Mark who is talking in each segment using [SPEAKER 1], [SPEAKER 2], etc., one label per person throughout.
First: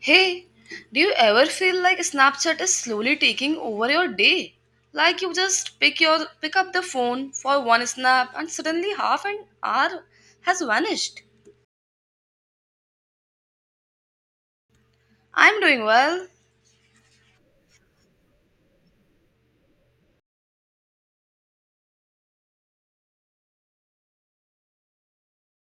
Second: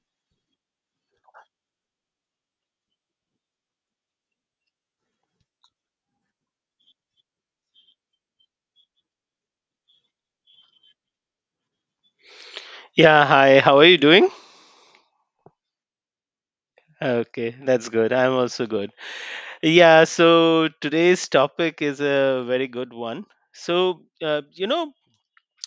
[SPEAKER 1] Hey, do you ever feel like Snapchat is slowly taking over your day? Like you just pick up the phone for one snap and suddenly half an hour has vanished.
[SPEAKER 2] Yeah, hi. How are you doing?
[SPEAKER 1] I'm doing well.
[SPEAKER 2] Okay, that's good. I'm also good. Yeah, so today's topic is a very good one. So,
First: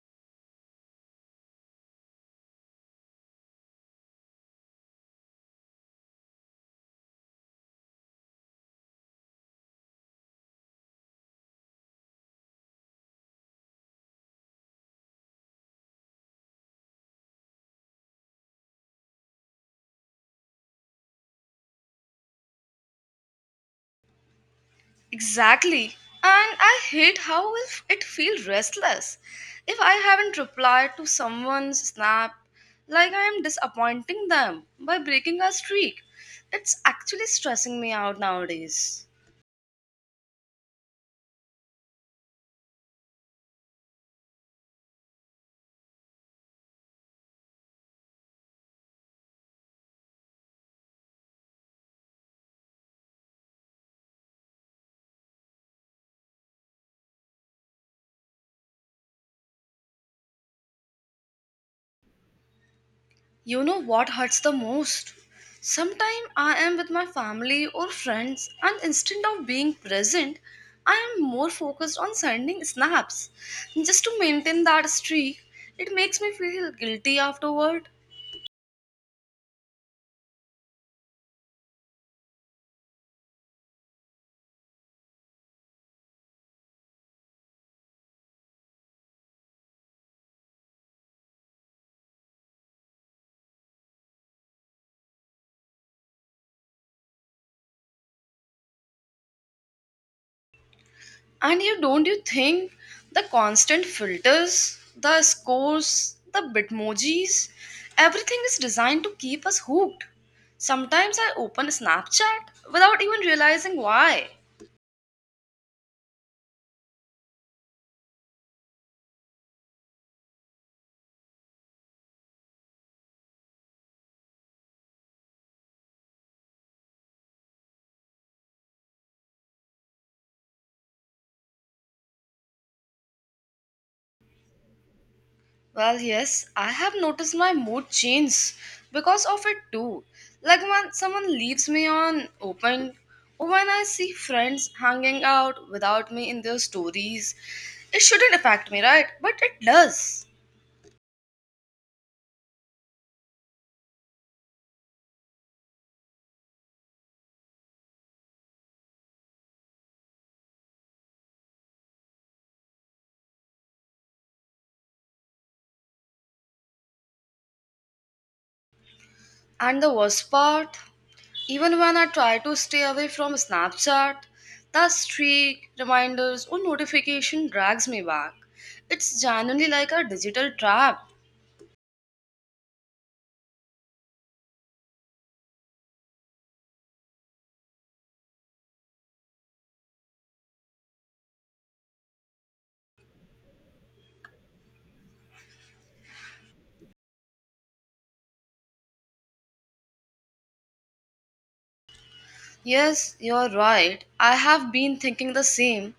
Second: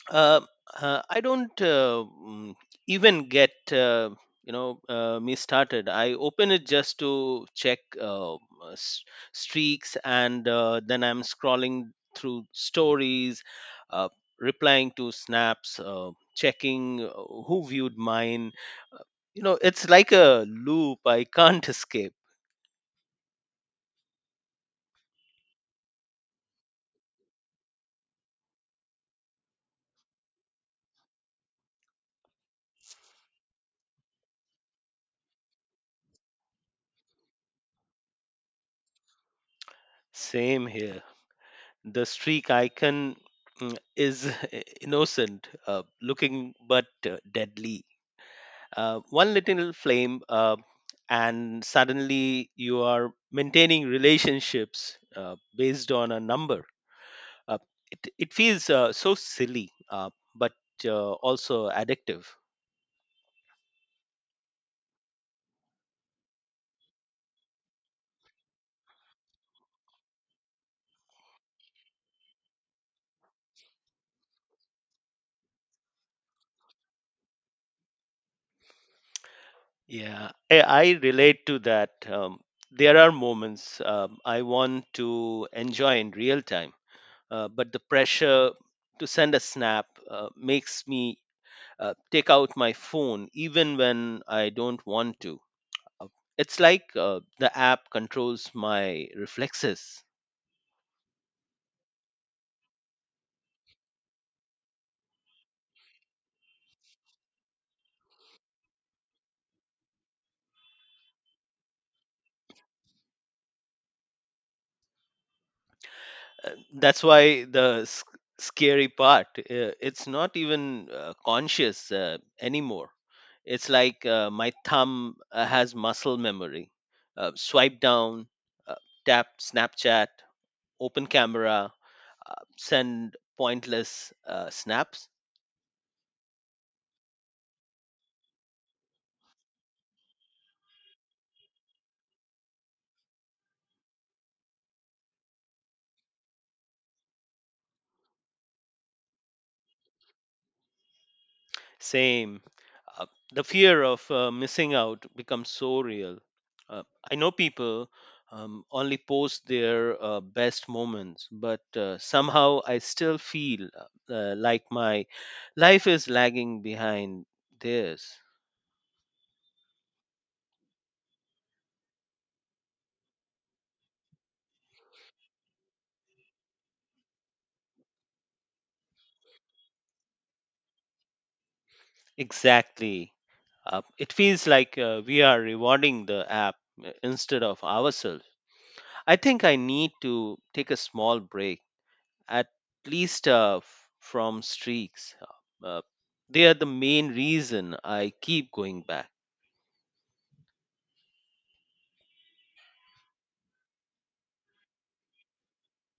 [SPEAKER 2] uh, I don't even get me started. I open it just to check s- streaks, and then I'm scrolling through stories, uh, replying to snaps, checking who viewed mine. Uh, it's like a loop. I can't escape.
[SPEAKER 1] Exactly. And I hate how will it feels restless if I haven't replied to someone's snap, like I am disappointing them by breaking a streak. It's actually stressing me out nowadays.
[SPEAKER 2] Same here. The streak icon is innocent looking but deadly. One little flame, and suddenly you are maintaining relationships based on a number. uh, it feels so silly, but also addictive.
[SPEAKER 1] You know what hurts the most? Sometimes I am with my family or friends, and instead of being present, I am more focused on sending snaps. Just to maintain that streak, it makes me feel guilty afterward.
[SPEAKER 2] Yeah, I relate to that. There are moments I want to enjoy in real time, but the pressure to send a snap makes me take out my phone even when I don't want to. Uh, It's like the app controls my reflexes.
[SPEAKER 1] And you don't you think the constant filters, the scores, the bitmojis, everything is designed to keep us hooked. Sometimes I open Snapchat without even realizing why.
[SPEAKER 2] That's why the scary part. It's not even conscious anymore. It's like my thumb has muscle memory. Swipe down, uh, tap Snapchat, open camera, send pointless snaps.
[SPEAKER 1] Well, yes, I have noticed my mood change because of it too. Like when someone leaves me on open, or when I see friends hanging out without me in their stories, it shouldn't affect me, right? But it does.
[SPEAKER 2] Same. Uh, the fear of missing out becomes so real. Uh, I know people only post their best moments, but somehow I still feel like my life is lagging behind theirs.
[SPEAKER 1] And the worst part, even when I try to stay away from Snapchat, the streak, reminders, or notification drags me back. It's genuinely like a digital trap.
[SPEAKER 2] Exactly. It feels like we are rewarding the app instead of ourselves. I think I need to take a small break at least, from streaks. Uh, uh, they are the main reason I keep going back.
[SPEAKER 1] Yes, you're right. I have been thinking the same.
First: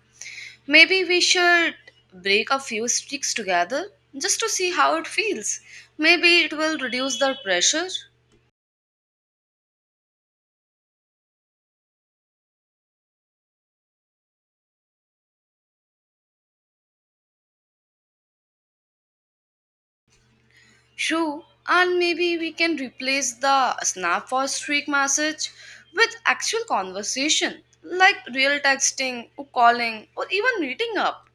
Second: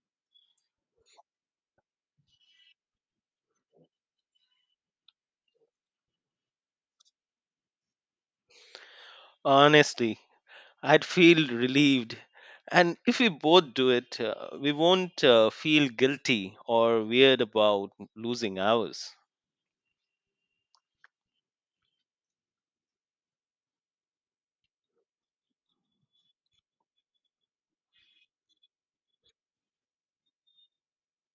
[SPEAKER 1] Maybe we should break a few sticks together just to see how it feels. Maybe it will reduce the pressure.
[SPEAKER 2] Honestly, I'd feel relieved. And if we both do it, we won't feel guilty or weird about losing ours.
[SPEAKER 1] True, and maybe we can replace the snap or streak message with actual conversation, like real texting, or calling, or even meeting up.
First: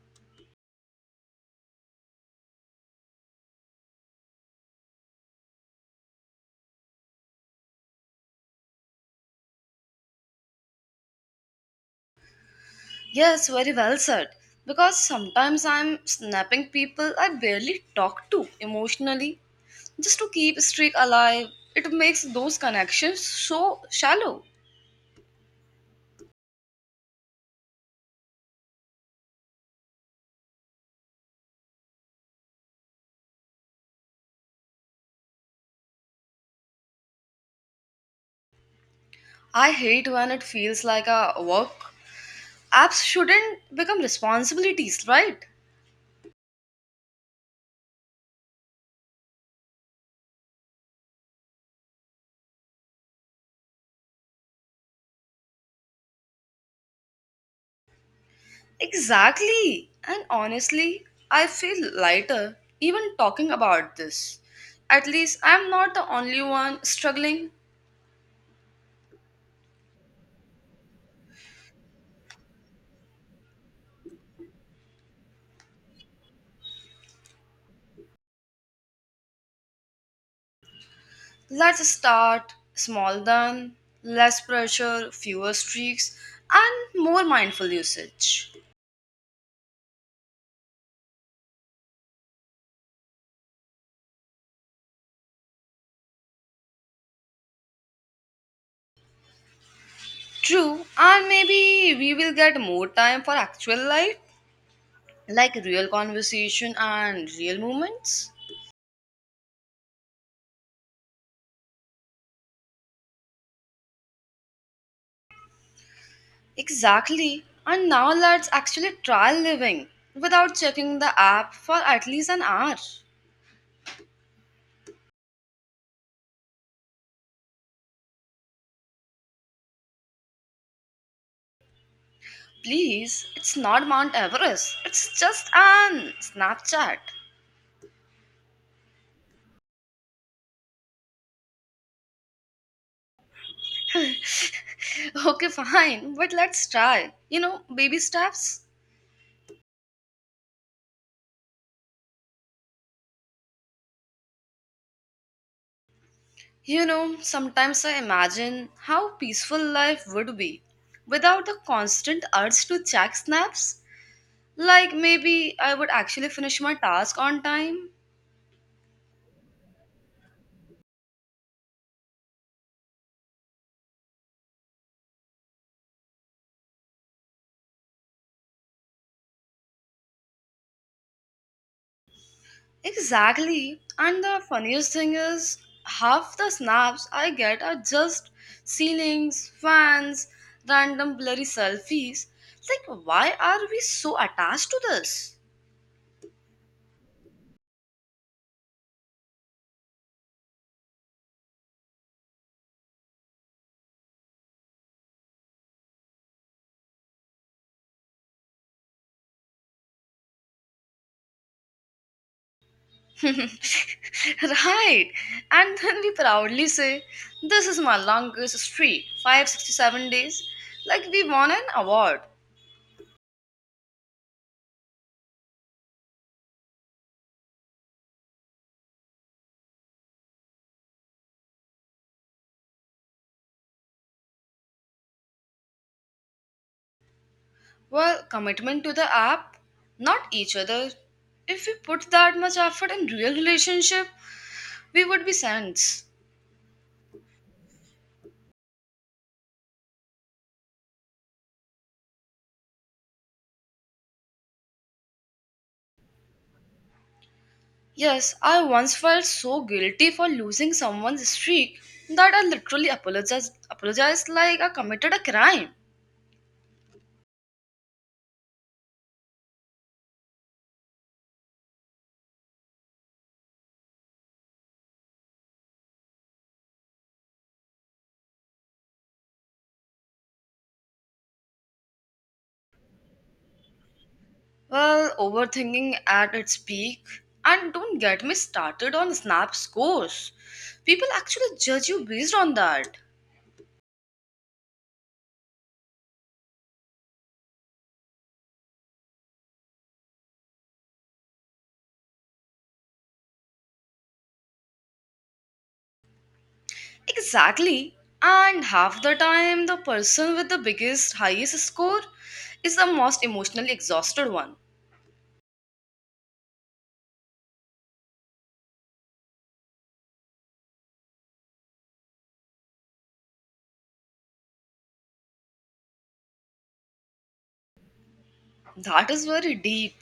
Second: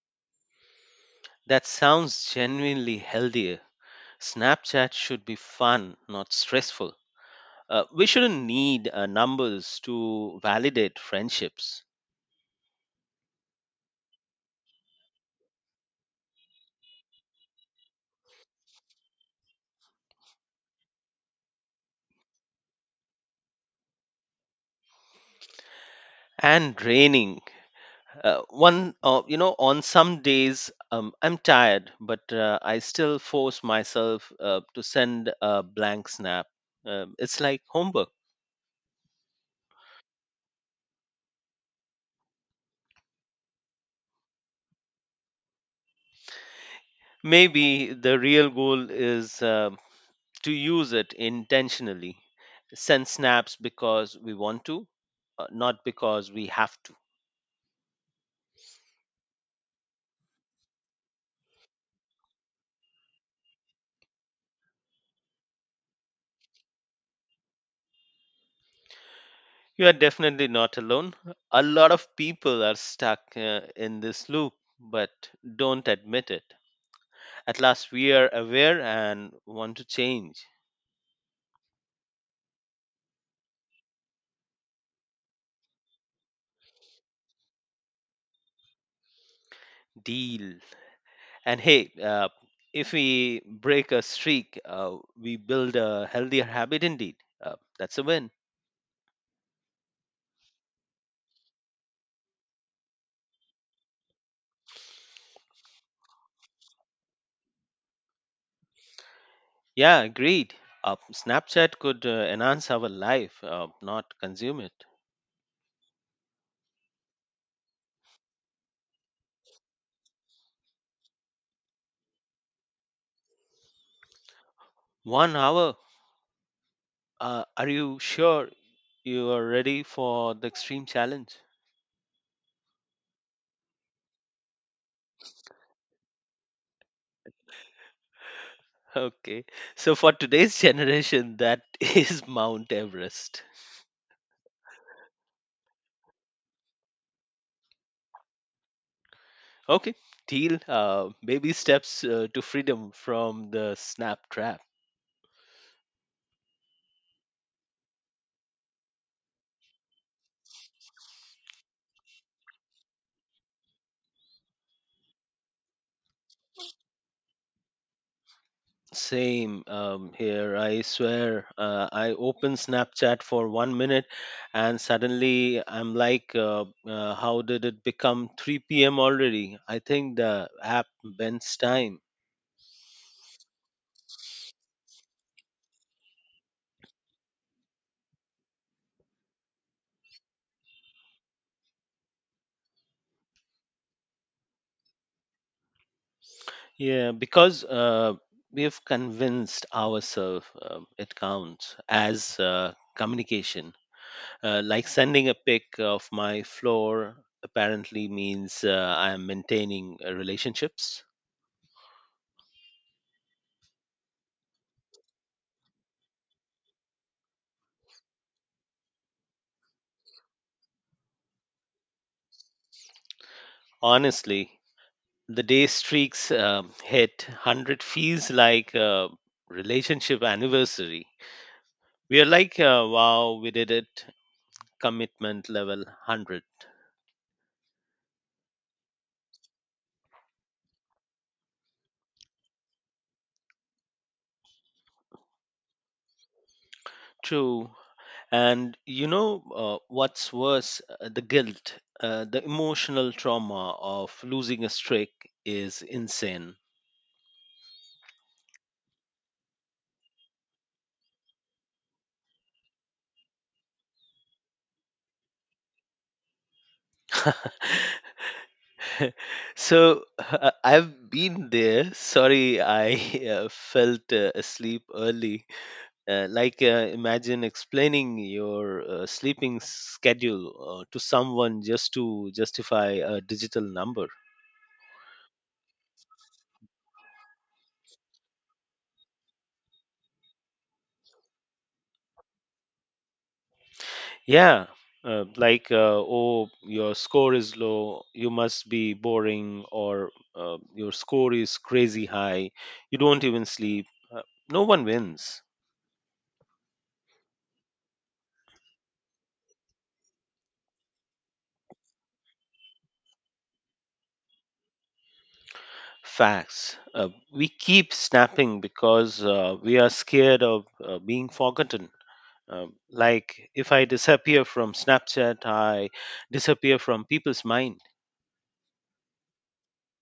[SPEAKER 2] That sounds genuinely healthier. Snapchat should be fun, not stressful. We shouldn't need numbers to validate friendships.
[SPEAKER 1] Yes, very well said. Because sometimes I'm snapping people I barely talk to emotionally just to keep streak alive. It makes those connections so shallow.
[SPEAKER 2] And draining. One, on some days, I'm tired, but I still force myself to send a blank snap. It's like homework.
[SPEAKER 1] I hate when it feels like a work. Apps shouldn't become responsibilities, right?
[SPEAKER 2] Maybe the real goal is to use it intentionally. Send snaps because we want to, not because we have to.
[SPEAKER 1] Exactly. And honestly, I feel lighter even talking about this. At least I'm not the only one struggling.
[SPEAKER 2] You are definitely not alone. A lot of people are stuck in this loop, but don't admit it. At last, we are aware and want to change.
[SPEAKER 1] Let's start small then, less pressure, fewer streaks, and more mindful usage.
[SPEAKER 2] Deal. And hey, if we break a streak, we build a healthier habit indeed. That's a win.
[SPEAKER 1] True, and maybe we will get more time for actual life, like real conversation and real moments.
[SPEAKER 2] Yeah, agreed. Snapchat could enhance our life, not consume it.
[SPEAKER 1] Exactly, and now let's actually try living without checking the app for at least an hour.
[SPEAKER 2] 1 hour. Are you sure you are ready for the extreme challenge?
[SPEAKER 1] Please, it's not Mount Everest, it's just an Snapchat.
[SPEAKER 2] Okay. So for today's generation, that is Mount Everest.
[SPEAKER 1] Okay, fine, but let's try. You know, baby steps.
[SPEAKER 2] Okay. Deal. Baby steps to freedom from the snap trap.
[SPEAKER 1] You know, sometimes I imagine how peaceful life would be without the constant urge to check snaps. Like maybe I would actually finish my task on time.
[SPEAKER 2] Same here. I swear, I open Snapchat for 1 minute, and suddenly I'm like, "How did it become 3 p.m. already?" I think the app bends time.
[SPEAKER 1] Exactly. And the funniest thing is, half the snaps I get are just ceilings, fans, random blurry selfies. It's like, why are we so attached to this?
[SPEAKER 2] Yeah, because we've convinced ourselves it counts as communication. Like sending a pic of my floor apparently means I'm maintaining relationships.
[SPEAKER 1] Right. And then we proudly say, "This is my longest streak, 567 days." Like we won an award.
[SPEAKER 2] Honestly, the day streaks hit 100 feels like a relationship anniversary. We are like, wow, we did it. Commitment level 100.
[SPEAKER 1] Well, commitment to the app, not each other. If we put that much effort in real relationship, we would be saints.
[SPEAKER 2] True. And you know what's worse, the guilt, the emotional trauma of losing a streak is insane.
[SPEAKER 1] Yes, I once felt so guilty for losing someone's streak that I literally apologized like I committed a crime.
[SPEAKER 2] So, I've been there. Sorry, I felt asleep early. Like, imagine explaining your sleeping schedule to someone just to justify a digital number.
[SPEAKER 1] Well, overthinking at its peak. And don't get me started on Snap scores. People actually judge you based on that.
[SPEAKER 2] Yeah. Like, oh, your score is low, you must be boring. Or your score is crazy high, you don't even sleep. uh, no one wins.
[SPEAKER 1] Exactly. And half the time, the person with the biggest, highest score is the most emotionally exhausted one.
[SPEAKER 2] Facts. We keep snapping because we are scared of being forgotten. Like, if I disappear from Snapchat, I disappear from people's mind.
[SPEAKER 1] That is very deep.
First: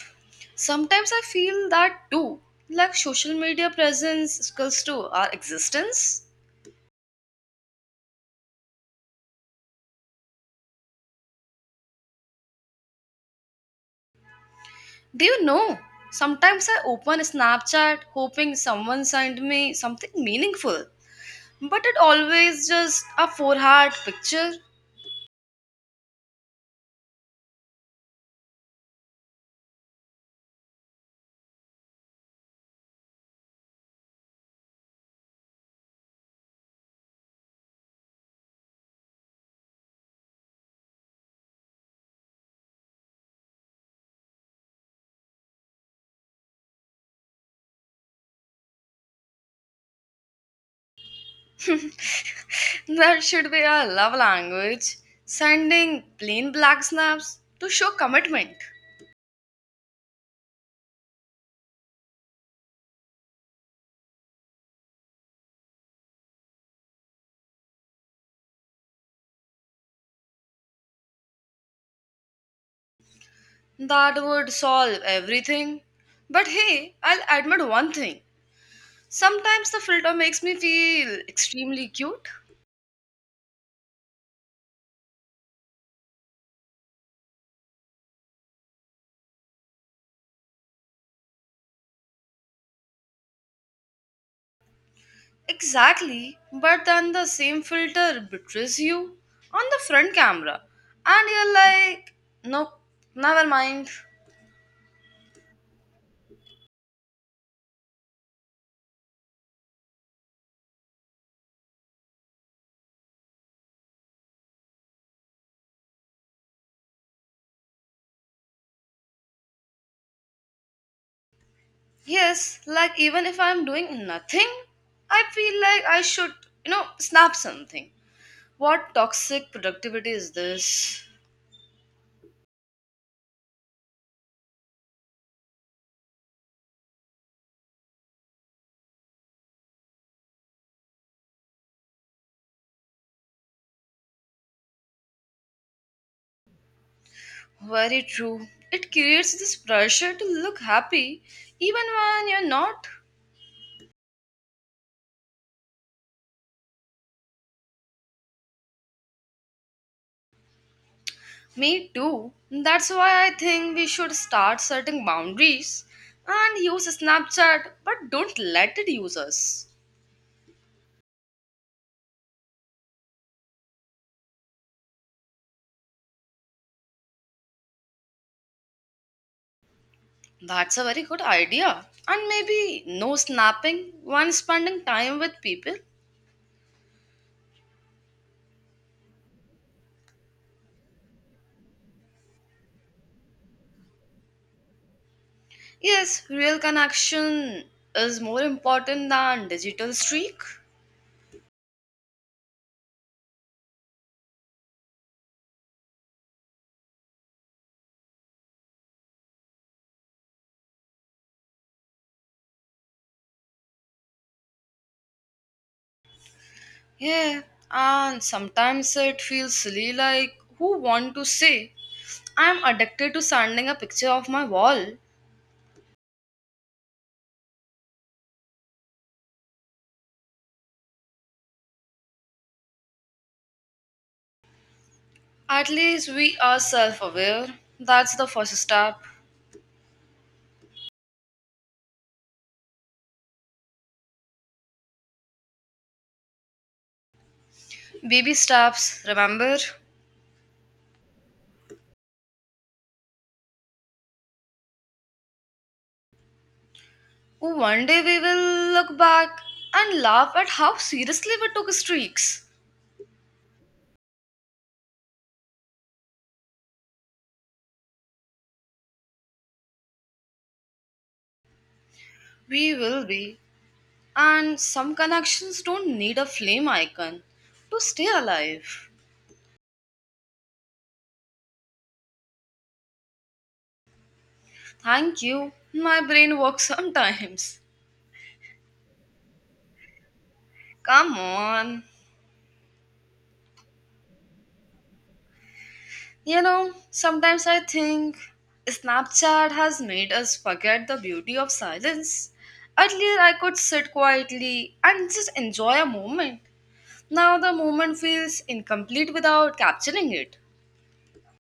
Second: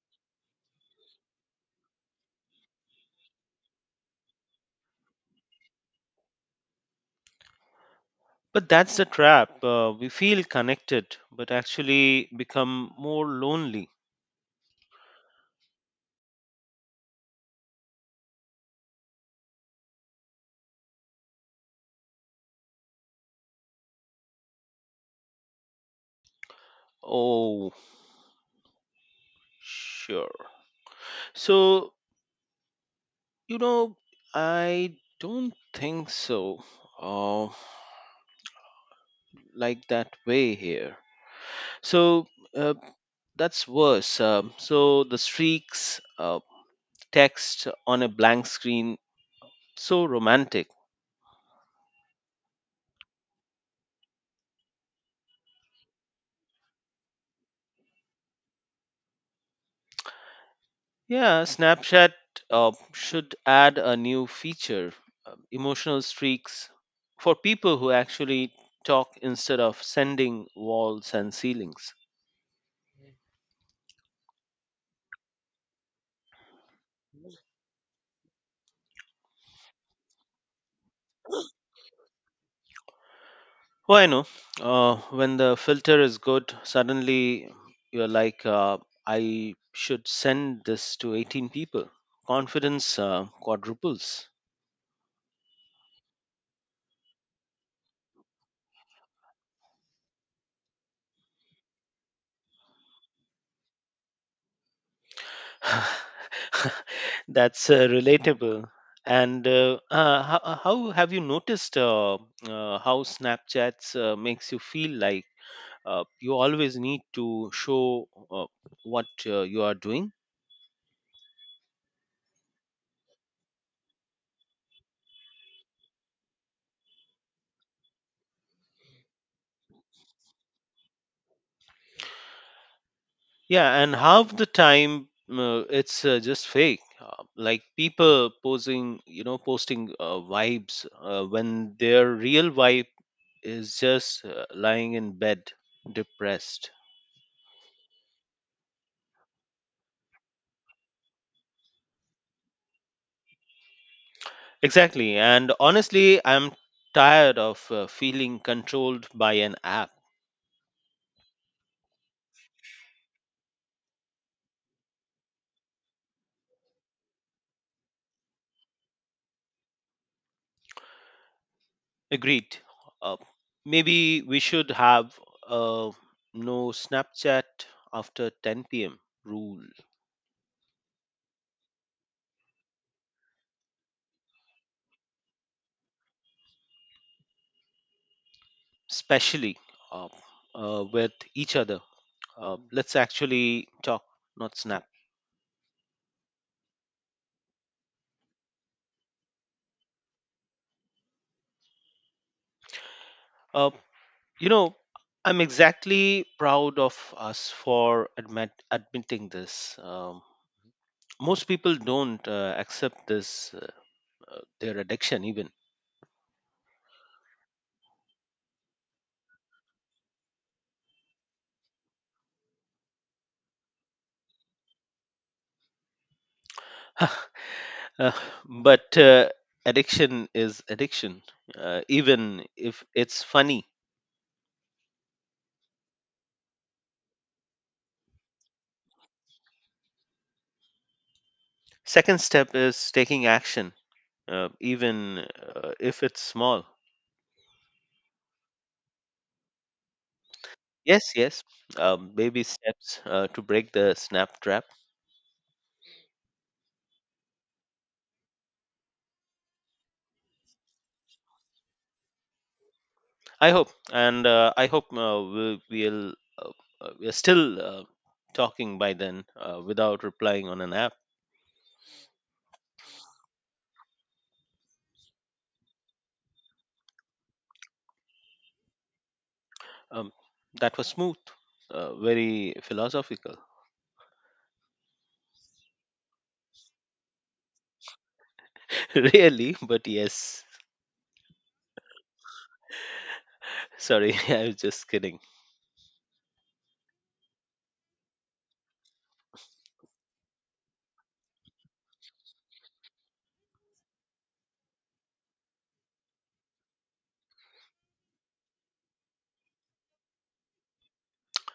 [SPEAKER 1] Sometimes I feel that too. Like social media presence equals to our existence.
[SPEAKER 2] But that's the trap. We feel connected, but actually become more lonely.
[SPEAKER 1] Do you know? Sometimes I open Snapchat hoping someone sent me something meaningful, but it always just a four heart picture.
[SPEAKER 2] Oh, sure. So, you know, I don't think so. Uh, like that way here. So, uh, that's worse. So, the streaks, text on a blank screen. So romantic.
[SPEAKER 1] That should be our love language. Sending plain black snaps to show commitment.
[SPEAKER 2] Yeah, Snapchat should add a new feature, emotional streaks, for people who actually talk instead of sending walls and ceilings.
[SPEAKER 1] That would solve everything. But hey, I'll admit one thing. Sometimes the filter makes me feel extremely cute.
[SPEAKER 2] Well, I know when the filter is good, suddenly you're like, I should send this to 18 people. Confidence quadruples.
[SPEAKER 1] Exactly, but then the same filter betrays you on the front camera, and you're like, nope, never mind.
[SPEAKER 2] That's relatable. And how have you noticed how Snapchats makes you feel like you always need to show what you are doing?
[SPEAKER 1] Yes, like even if I'm doing nothing, I feel like I should, you know, snap something. What toxic productivity is this?
[SPEAKER 2] Yeah, and half the time it's just fake. Like people posing, posting vibes when their real vibe is just lying in bed, depressed.
[SPEAKER 1] Very true. It creates this pressure to look happy even when you're not.
[SPEAKER 2] Exactly. And honestly, I'm tired of feeling controlled by an app.
[SPEAKER 1] Me too. That's why I think we should start setting boundaries and use Snapchat, but don't let it use us.
[SPEAKER 2] Agreed. Uh, Maybe we should have uh, no Snapchat after 10 p.m. rule,
[SPEAKER 1] That's a very good idea. And maybe no snapping when spending time with people.
[SPEAKER 2] especially uh, with each other. Let's actually talk, not snap.
[SPEAKER 1] Yes, real connection is more important than digital streak.
[SPEAKER 2] Uh, you know, I'm exactly proud of us for admitting this. Most people don't accept this, their addiction even.
[SPEAKER 1] Yeah, and sometimes it feels silly, like who want to say I'm addicted to sending a picture of my wall.
[SPEAKER 2] Uh, but addiction is addiction, even if it's funny.
[SPEAKER 1] At least we are self aware. That's the first step.
[SPEAKER 2] Second step is taking action, even if it's small.
[SPEAKER 1] Baby steps, remember?
[SPEAKER 2] Yes, yes. Baby steps to break the snap trap.
[SPEAKER 1] Oh, one day we will look back and laugh at how seriously we took streaks.
[SPEAKER 2] I hope uh, we're still talking by then, without replying on an app.
[SPEAKER 1] We will be. And some connections don't need a flame icon to stay alive.
[SPEAKER 2] Um, that was smooth very philosophical
[SPEAKER 1] Thank you. My brain works sometimes.
[SPEAKER 2] Really, but yes.
[SPEAKER 1] Come on.
[SPEAKER 2] Sorry, I was just kidding.
[SPEAKER 1] You know, sometimes I think Snapchat has made us forget the beauty of silence. Earlier, I could sit quietly and just enjoy a moment. Now, the moment feels incomplete without capturing it.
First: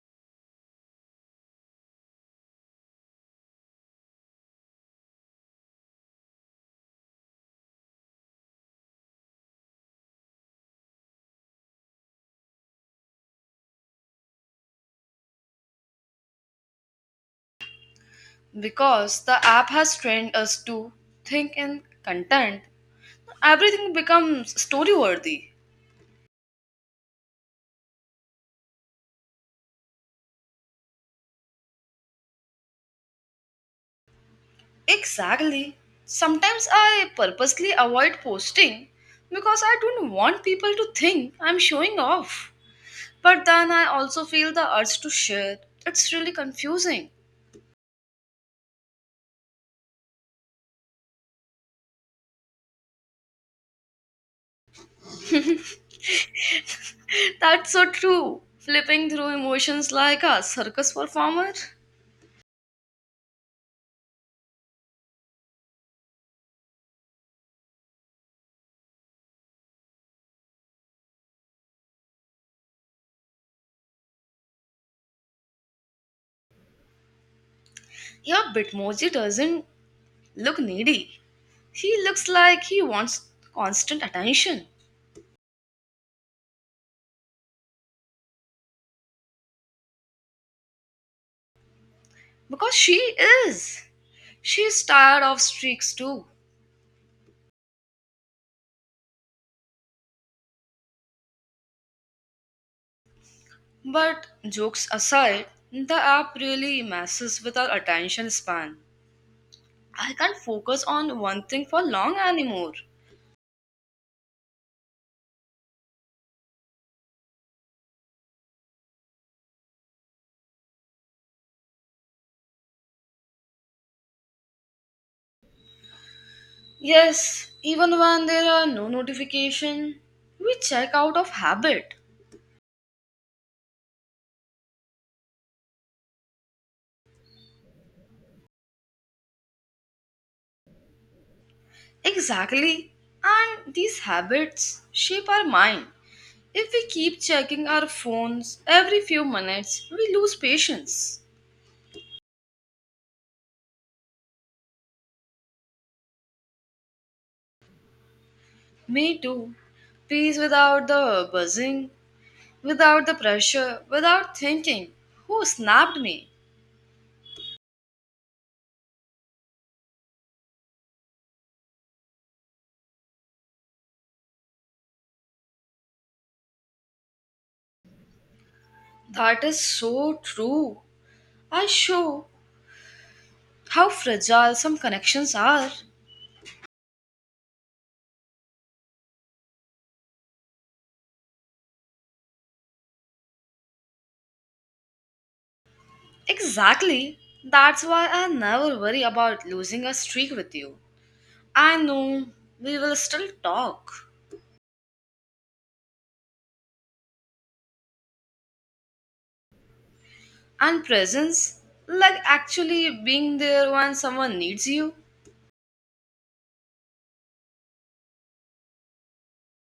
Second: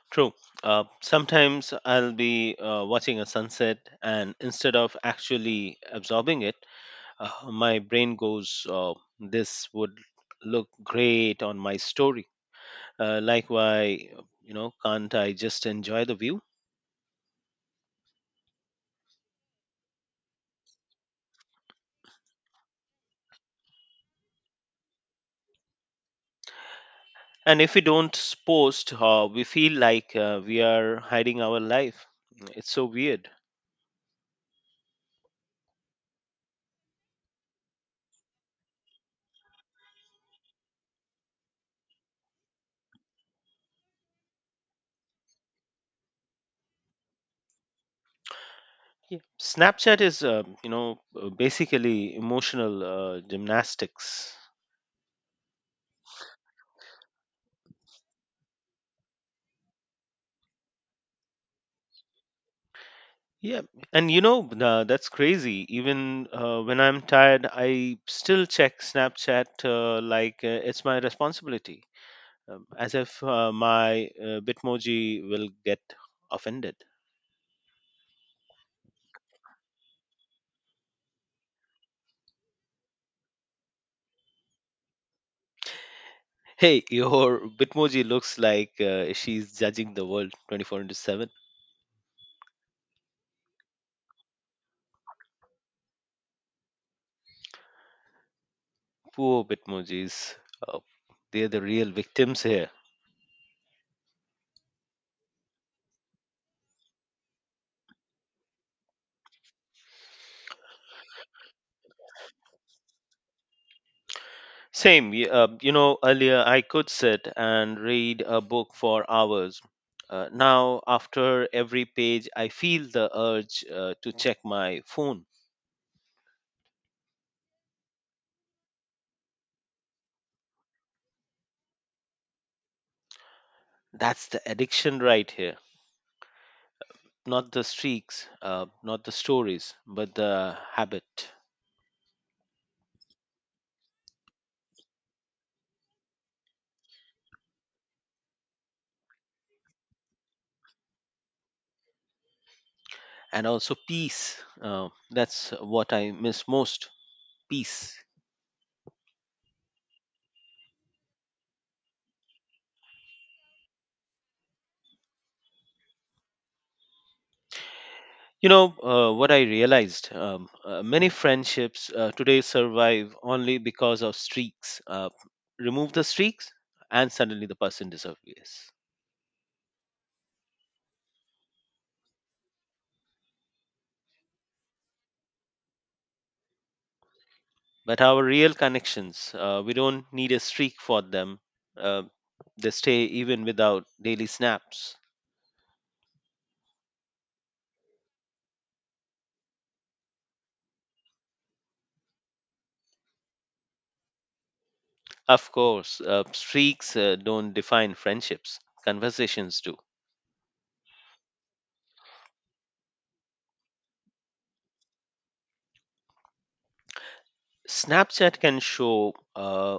[SPEAKER 2] True. Sometimes I'll be watching a sunset, and instead of actually absorbing it, my brain goes, "This would look great on my story." Like, why, can't I just enjoy the view?
[SPEAKER 1] Because the app has trained us to think in content, everything becomes story worthy.
[SPEAKER 2] And if we don't post, we feel like we are hiding our life. It's so weird.
[SPEAKER 1] Exactly. Sometimes I purposely avoid posting because I don't want people to think I'm showing off. But then I also feel the urge to share. It's really confusing.
[SPEAKER 2] Yeah. Snapchat is, basically emotional gymnastics.
[SPEAKER 1] That's so true. Flipping through emotions like a circus performer.
[SPEAKER 2] Yeah, and that's crazy. Even when I'm tired, I still check Snapchat, like it's my responsibility, as if my Bitmoji will get offended.
[SPEAKER 1] Yeah, Bitmoji doesn't look needy. He looks like he wants constant attention.
[SPEAKER 2] Hey, your Bitmoji looks like she's judging the world 24 into 7.
[SPEAKER 1] Because she is. She's tired of streaks too.
[SPEAKER 2] Poor Bitmojis, uh, they're the real victims here.
[SPEAKER 1] But jokes aside, the app really messes with our attention span. I can't focus on one thing for long anymore.
[SPEAKER 2] Same. Earlier I could sit and read a book for hours. Now, after every page, I feel the urge to check my phone.
[SPEAKER 1] Yes, even when there are no notification, we check out of habit.
[SPEAKER 2] That's the addiction right here. Not the streaks, not the stories, but the habit.
[SPEAKER 1] Exactly. And these habits shape our mind. If we keep checking our phones every few minutes, we lose patience.
[SPEAKER 2] And also peace. That's what I miss most. Peace.
[SPEAKER 1] Me too. Peace without the buzzing, without the pressure, without thinking. Who snapped me?
[SPEAKER 2] You know what I realized, many friendships today survive only because of streaks. Remove the streaks, and suddenly the person disappears.
[SPEAKER 1] That is so true. I show how fragile some connections are.
[SPEAKER 2] But our real connections, we don't need a streak for them. Uh, they stay even without daily snaps.
[SPEAKER 1] Exactly. That's why I never worry about losing a streak with you. I know we will still talk.
[SPEAKER 2] Of course, streaks don't define friendships, conversations do.
[SPEAKER 1] And presence, like actually being there when someone needs you.
[SPEAKER 2] Snapchat can show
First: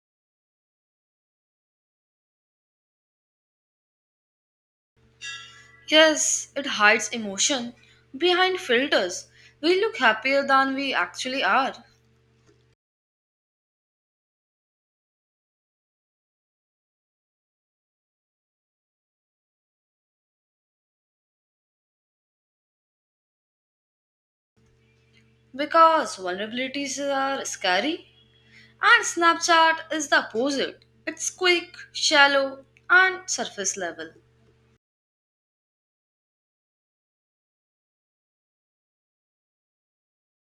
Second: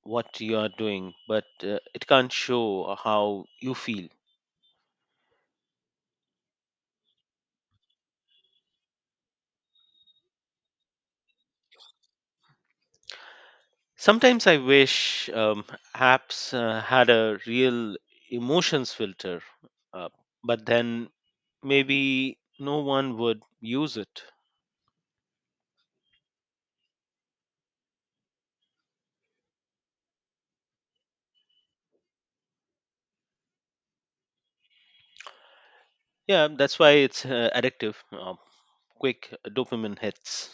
[SPEAKER 2] what you are doing, but it can't show how you feel.
[SPEAKER 1] Yes, it hides emotion behind filters. We look happier than we actually are,
[SPEAKER 2] Sometimes I wish apps had a real emotions filter, uh, but then maybe no one would use it.
[SPEAKER 1] because vulnerabilities are scary. And Snapchat is the opposite. It's quick, shallow, and surface level.
[SPEAKER 2] Yeah, that's why it's addictive, quick dopamine hits.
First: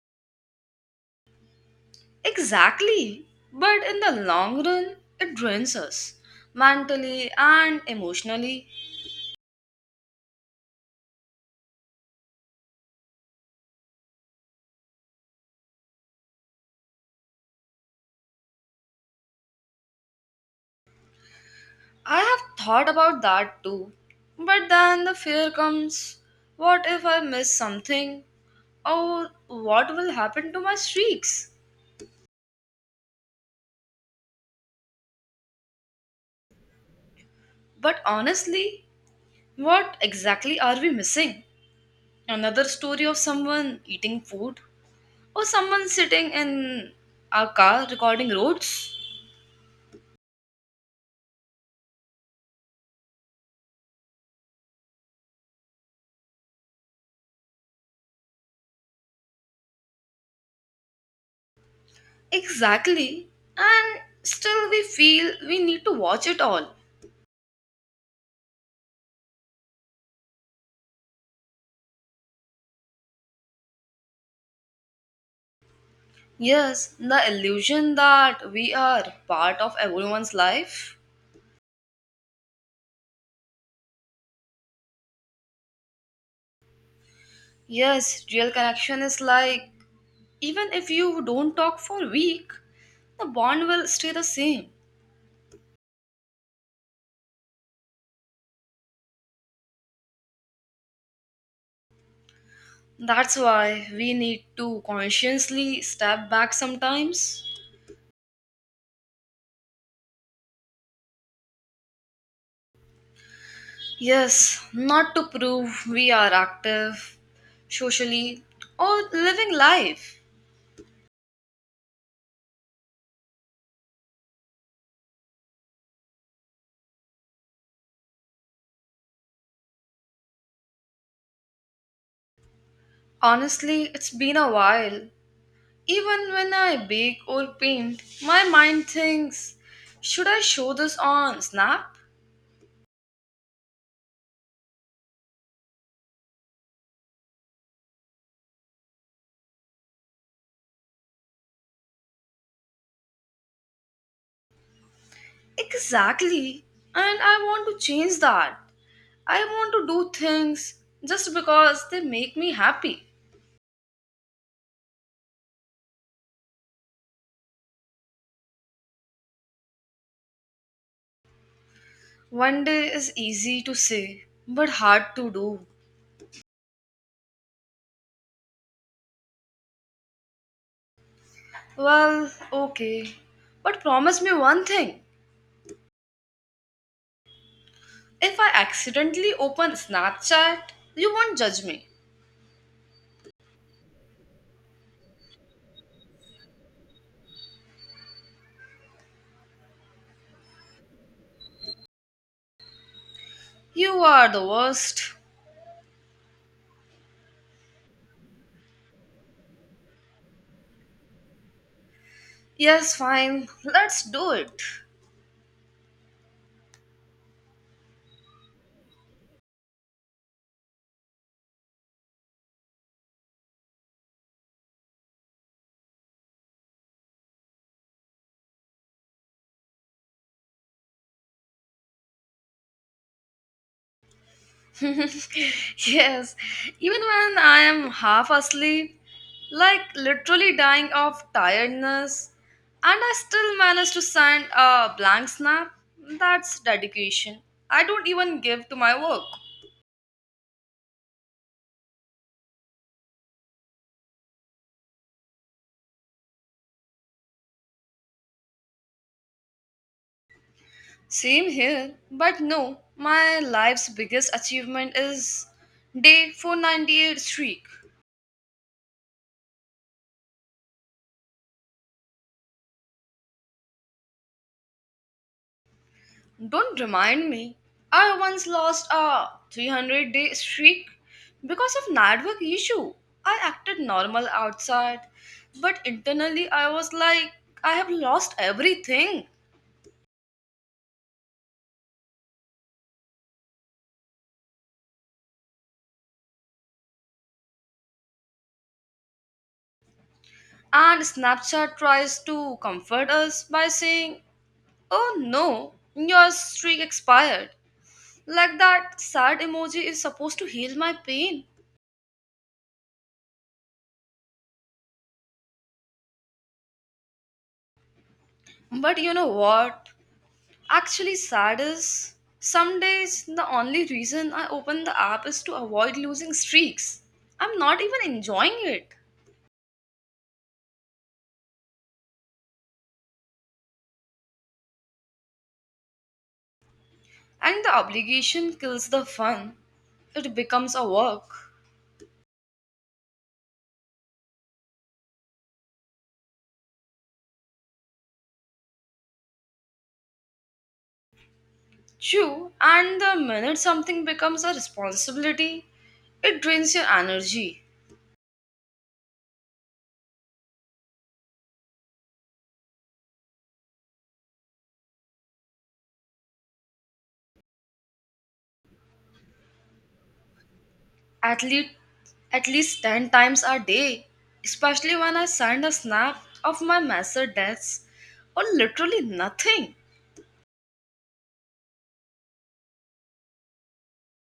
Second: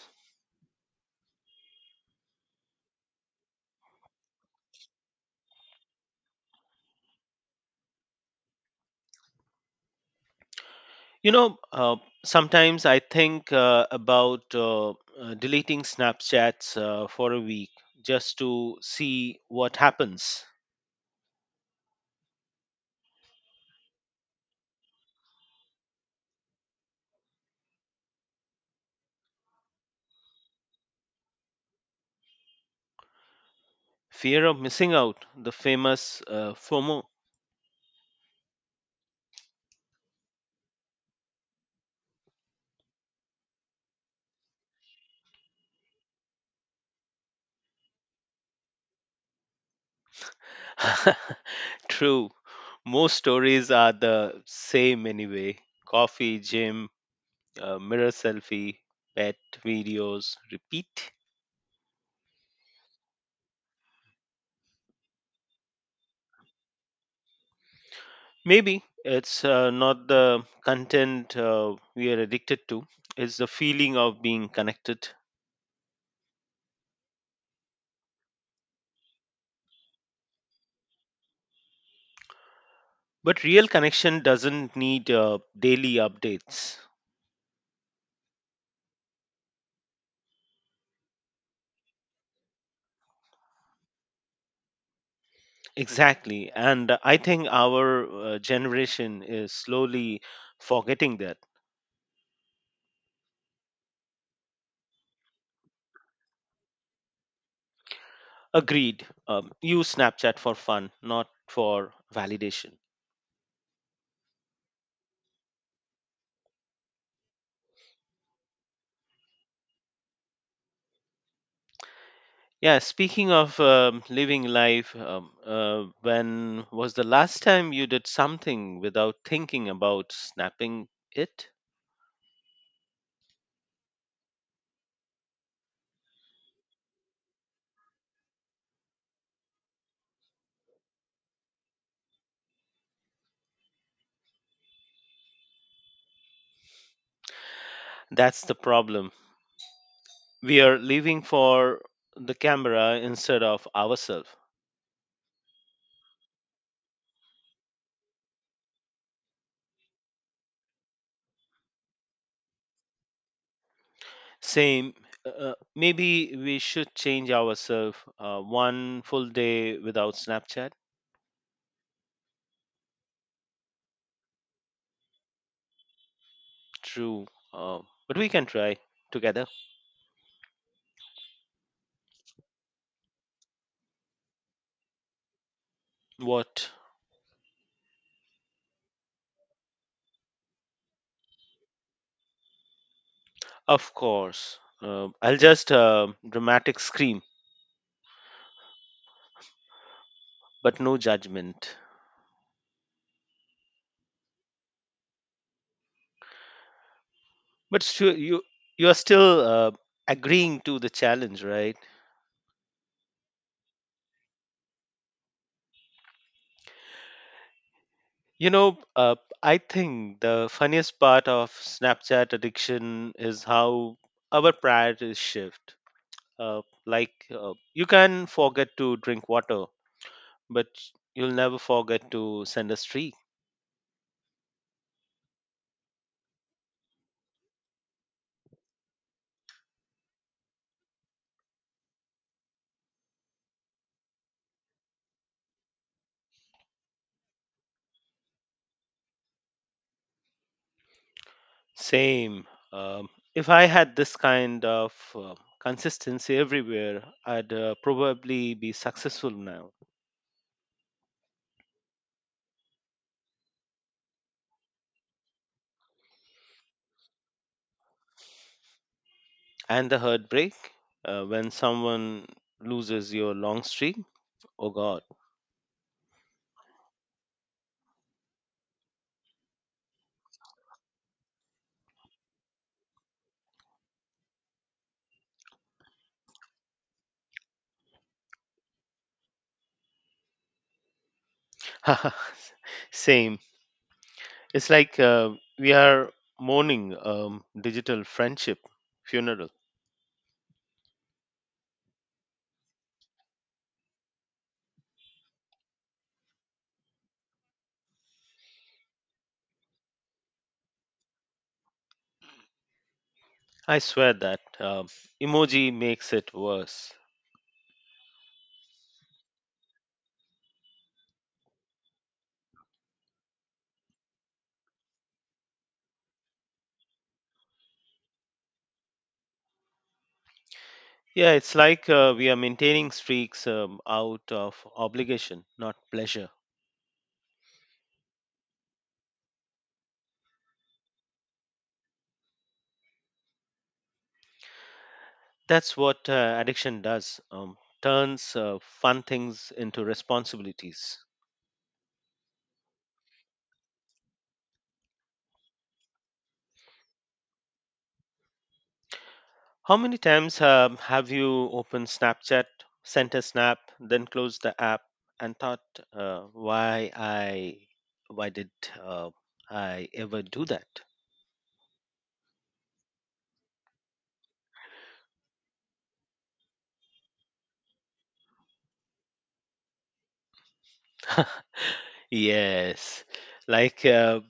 [SPEAKER 1] Exactly. But in the long run, it drains us mentally and emotionally.
[SPEAKER 2] You know, uh, Sometimes I think about deleting Snapchats for a week just to see what happens.
[SPEAKER 1] I have thought about that too. But then the fear comes, what if I miss something? Or what will happen to my streaks?
[SPEAKER 2] Fear of missing out, the famous FOMO.
[SPEAKER 1] But honestly, what exactly are we missing? Another story of someone eating food? Or someone sitting in our car recording roads?
[SPEAKER 2] True. Most stories are the same anyway. Coffee, gym, mirror selfie, pet videos, repeat.
[SPEAKER 1] Exactly. And still, we feel we need to watch it all.
[SPEAKER 2] Maybe it's not the content we are addicted to, it's the feeling of being connected.
[SPEAKER 1] Yes, the illusion that we are part of everyone's life.
[SPEAKER 2] But real connection doesn't need daily updates.
[SPEAKER 1] Yes, real connection is like, even if you don't talk for a week, the bond will stay the same.
[SPEAKER 2] Exactly. And I think our generation is slowly forgetting that.
[SPEAKER 1] That's why we need to consciously step back sometimes.
[SPEAKER 2] Agreed. Use Snapchat for fun, not for validation.
[SPEAKER 1] Yes, not to prove we are active socially or living life.
[SPEAKER 2] Yeah, speaking of living life, when was the last time you did something without thinking about snapping it?
[SPEAKER 1] Honestly, it's been a while. Even when I bake or paint, my mind thinks, should I show this on Snap?
[SPEAKER 2] That's the problem. We are living for the camera instead of ourselves.
[SPEAKER 1] Exactly. And I want to change that. I want to do things just because they make me happy.
[SPEAKER 2] Same. Maybe we should change ourselves one full day without Snapchat.
[SPEAKER 1] One day is easy to say, but hard to do.
[SPEAKER 2] True. Uh, but we can try together.
[SPEAKER 1] Well, okay. But promise me one thing.
[SPEAKER 2] What?
[SPEAKER 1] If I accidentally open Snapchat, you won't judge me.
[SPEAKER 2] Of course. I'll just dramatic scream. But no judgment.
[SPEAKER 1] You are the worst.
[SPEAKER 2] But sure, you are still agreeing to the challenge, right?
[SPEAKER 1] Yes, fine. Let's do it.
[SPEAKER 2] You know, uh, I think the funniest part of Snapchat addiction is how our priorities shift. Like you can forget to drink water, but you'll never forget to send a streak.
[SPEAKER 1] Yes, even when I am half asleep, like literally dying of tiredness, and I still manage to send a blank snap, that's dedication. I don't even give to my work.
[SPEAKER 2] Same. Um, if I had this kind of consistency everywhere, I'd probably be successful now.
[SPEAKER 1] Same here, but no, my life's biggest achievement is day 498 streak.
[SPEAKER 2] And the heartbreak, when someone loses your long streak. Oh God.
[SPEAKER 1] Don't remind me. I once lost a 300-day streak because of network issue. I acted normal outside, but internally I was like, I have lost everything.
[SPEAKER 2] Same. It's like we are mourning digital friendship funeral.
[SPEAKER 1] And Snapchat tries to comfort us by saying, "Oh no, your streak expired." Like that sad emoji is supposed to heal my pain.
[SPEAKER 2] I swear that emoji makes it worse.
[SPEAKER 1] But you know what? Actually, sad is some days the only reason I open the app is to avoid losing streaks. I'm not even enjoying it.
[SPEAKER 2] Yeah, it's like we are maintaining streaks out of obligation, not pleasure.
[SPEAKER 1] And the obligation kills the fun. It becomes a work.
[SPEAKER 2] That's what addiction does. Turns fun things into responsibilities.
[SPEAKER 1] True, and the minute something becomes a responsibility, it drains your energy.
[SPEAKER 2] How many times have you opened Snapchat, sent a snap, then closed the app, and thought, uh, "Why I, why did uh, I ever do that?"
[SPEAKER 1] At least at least 10 times a day, especially when I send a snap of my message deaths or literally nothing.
[SPEAKER 2] Yes, like,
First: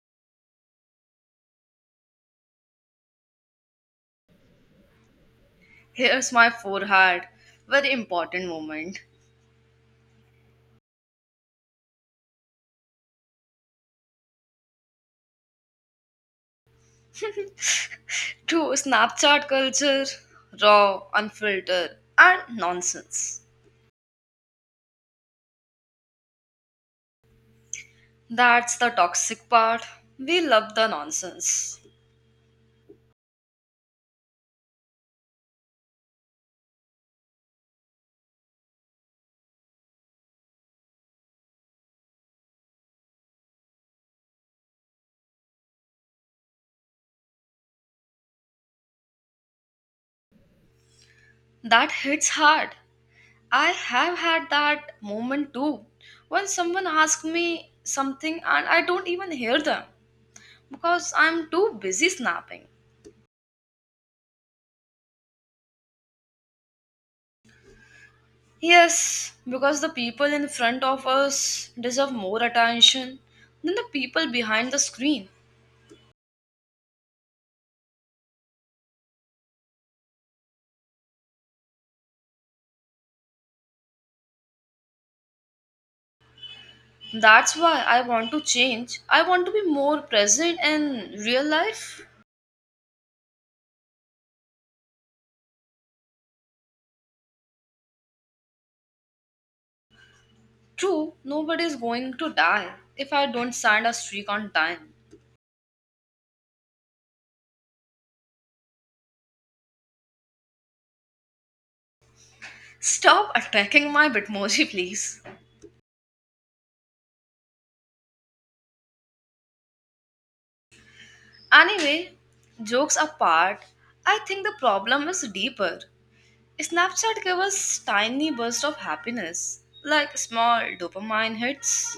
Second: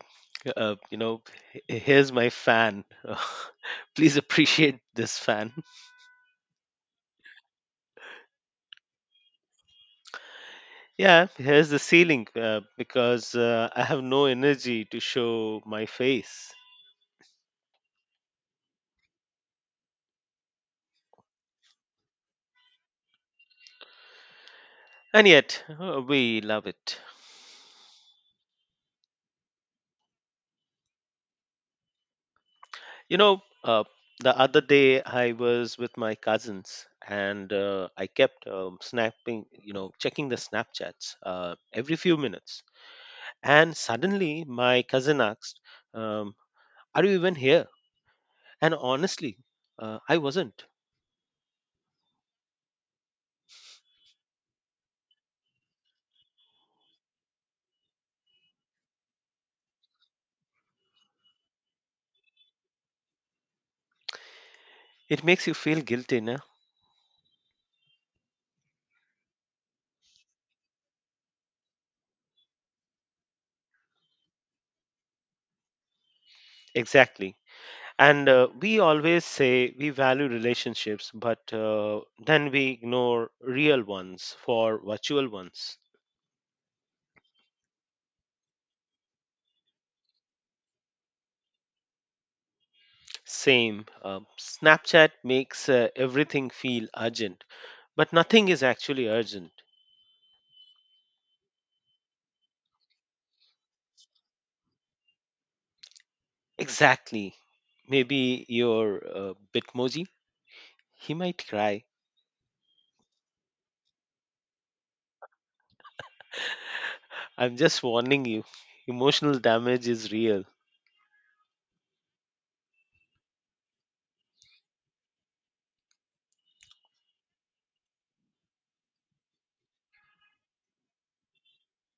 [SPEAKER 2] uh, you know, Here's my fan. Please appreciate this fan.
[SPEAKER 1] Here's my forehead. Very important moment.
[SPEAKER 2] Yeah, here's the ceiling, because I have no energy to show my face,
[SPEAKER 1] To Snapchat culture, raw, unfiltered, and nonsense.
[SPEAKER 2] and yet we love it.
[SPEAKER 1] That's the toxic part. We love the nonsense.
[SPEAKER 2] You know, uh, the other day I was with my cousins and I kept snapping, checking the Snapchats every few minutes. And suddenly my cousin asked, um, "Are you even here?" And honestly, I wasn't.
[SPEAKER 1] That hits hard. I have had that moment too. When someone asks me something and I don't even hear them because I'm too busy snapping.
[SPEAKER 2] It makes you feel guilty, no?
[SPEAKER 1] Yes, because the people in front of us deserve more attention than the people behind the screen.
[SPEAKER 2] Exactly. And we always say we value relationships, but then we ignore real ones for virtual ones.
[SPEAKER 1] That's why I want to change. I want to be more present in real life.
[SPEAKER 2] Same. Snapchat makes everything feel urgent, but nothing is actually urgent.
[SPEAKER 1] True, nobody's going to die if I don't stand a streak on time.
[SPEAKER 2] Exactly. Maybe your Bitmoji? He might cry.
[SPEAKER 1] Stop attacking my Bitmoji, please.
[SPEAKER 2] I'm just warning you. Emotional damage is real.
[SPEAKER 1] Anyway, jokes apart, I think the problem is deeper. Snapchat gives us tiny bursts of happiness, like small dopamine hits.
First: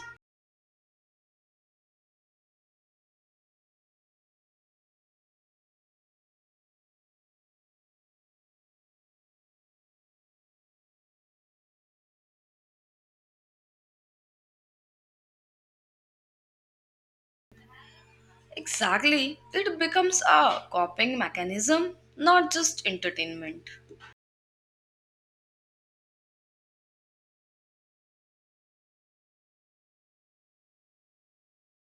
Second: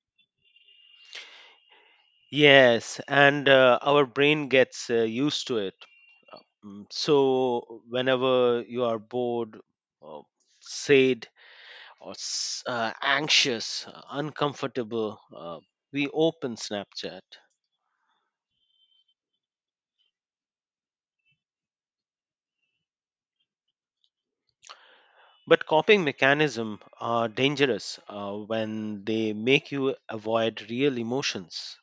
[SPEAKER 2] Yes, and our brain gets used to it. Uh, So, whenever you are bored, or sad, or anxious, uncomfortable, we open Snapchat.
[SPEAKER 1] Exactly, it becomes a coping mechanism, not just entertainment.
[SPEAKER 2] But coping mechanisms are dangerous when they make you avoid real emotions.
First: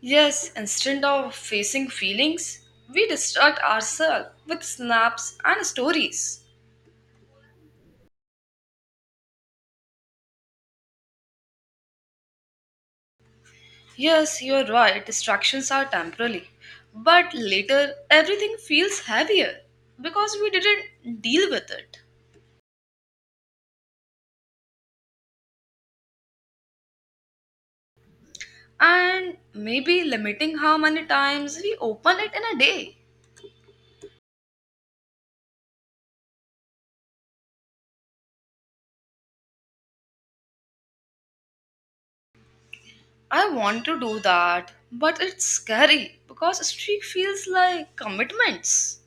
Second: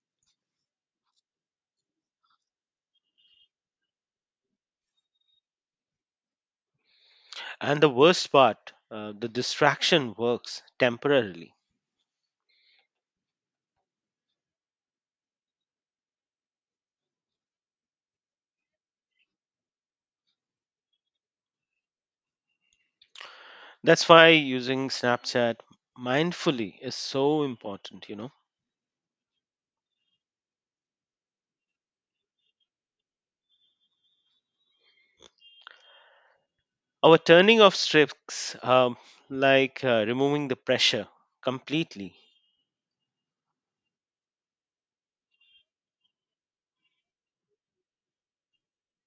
[SPEAKER 1] Yes, instead of facing feelings, we distract ourselves with snaps and stories.
[SPEAKER 2] And the worst part, the distraction works temporarily.
[SPEAKER 1] Yes, you're right, distractions are temporary. But later, everything feels heavier because we didn't deal with it.
[SPEAKER 2] That's why using Snapchat mindfully is so important.
[SPEAKER 1] And maybe limiting how many times we open it in a day.
[SPEAKER 2] Our turning off strips, like removing the pressure completely.
[SPEAKER 1] I want to do that, but it's scary because streak feels like commitments.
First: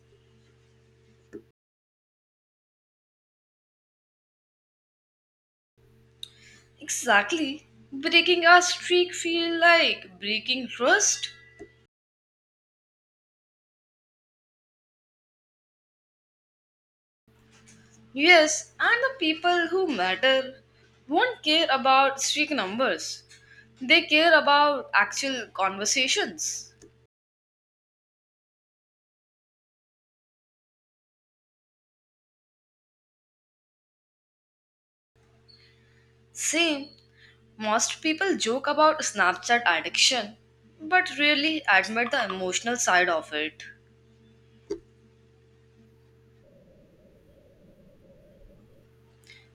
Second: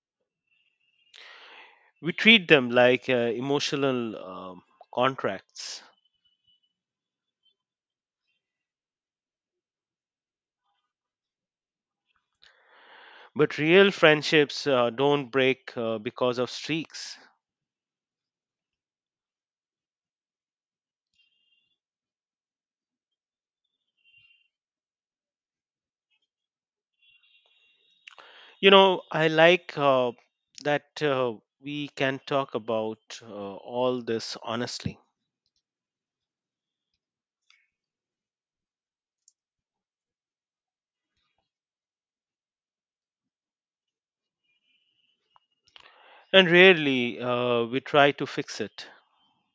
[SPEAKER 2] We treat them like emotional contracts.
[SPEAKER 1] Exactly. Breaking our streak feel like breaking trust.
[SPEAKER 2] But real friendships don't break because of streaks.
[SPEAKER 1] Yes, and the people who matter won't care about streak numbers. They care about actual conversations.
[SPEAKER 2] I like that we can talk about all this honestly.
[SPEAKER 1] Same, most people joke about Snapchat addiction, but rarely admit the emotional side of it.
[SPEAKER 2] And rarely we try to fix it.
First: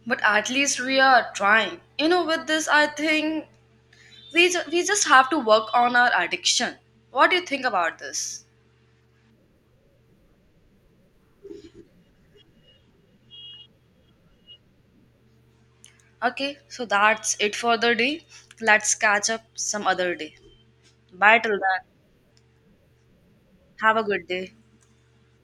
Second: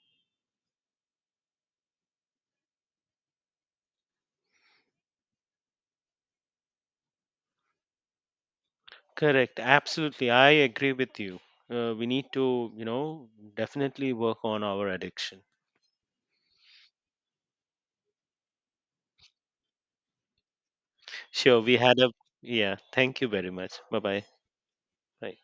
[SPEAKER 1] But at least we are trying. You know, with this, I think we just have to work on our addiction. What do you think about this?
[SPEAKER 2] Correct. Absolutely. I agree with you. We need to, definitely work on our addiction.
[SPEAKER 1] Okay, so that's it for the day. Let's catch up some other day. Bye till
[SPEAKER 2] Sure. We
[SPEAKER 1] then.
[SPEAKER 2] had a, yeah. Thank you very much.
[SPEAKER 1] Have
[SPEAKER 2] Bye
[SPEAKER 1] a
[SPEAKER 2] bye.
[SPEAKER 1] good day.
[SPEAKER 2] Bye.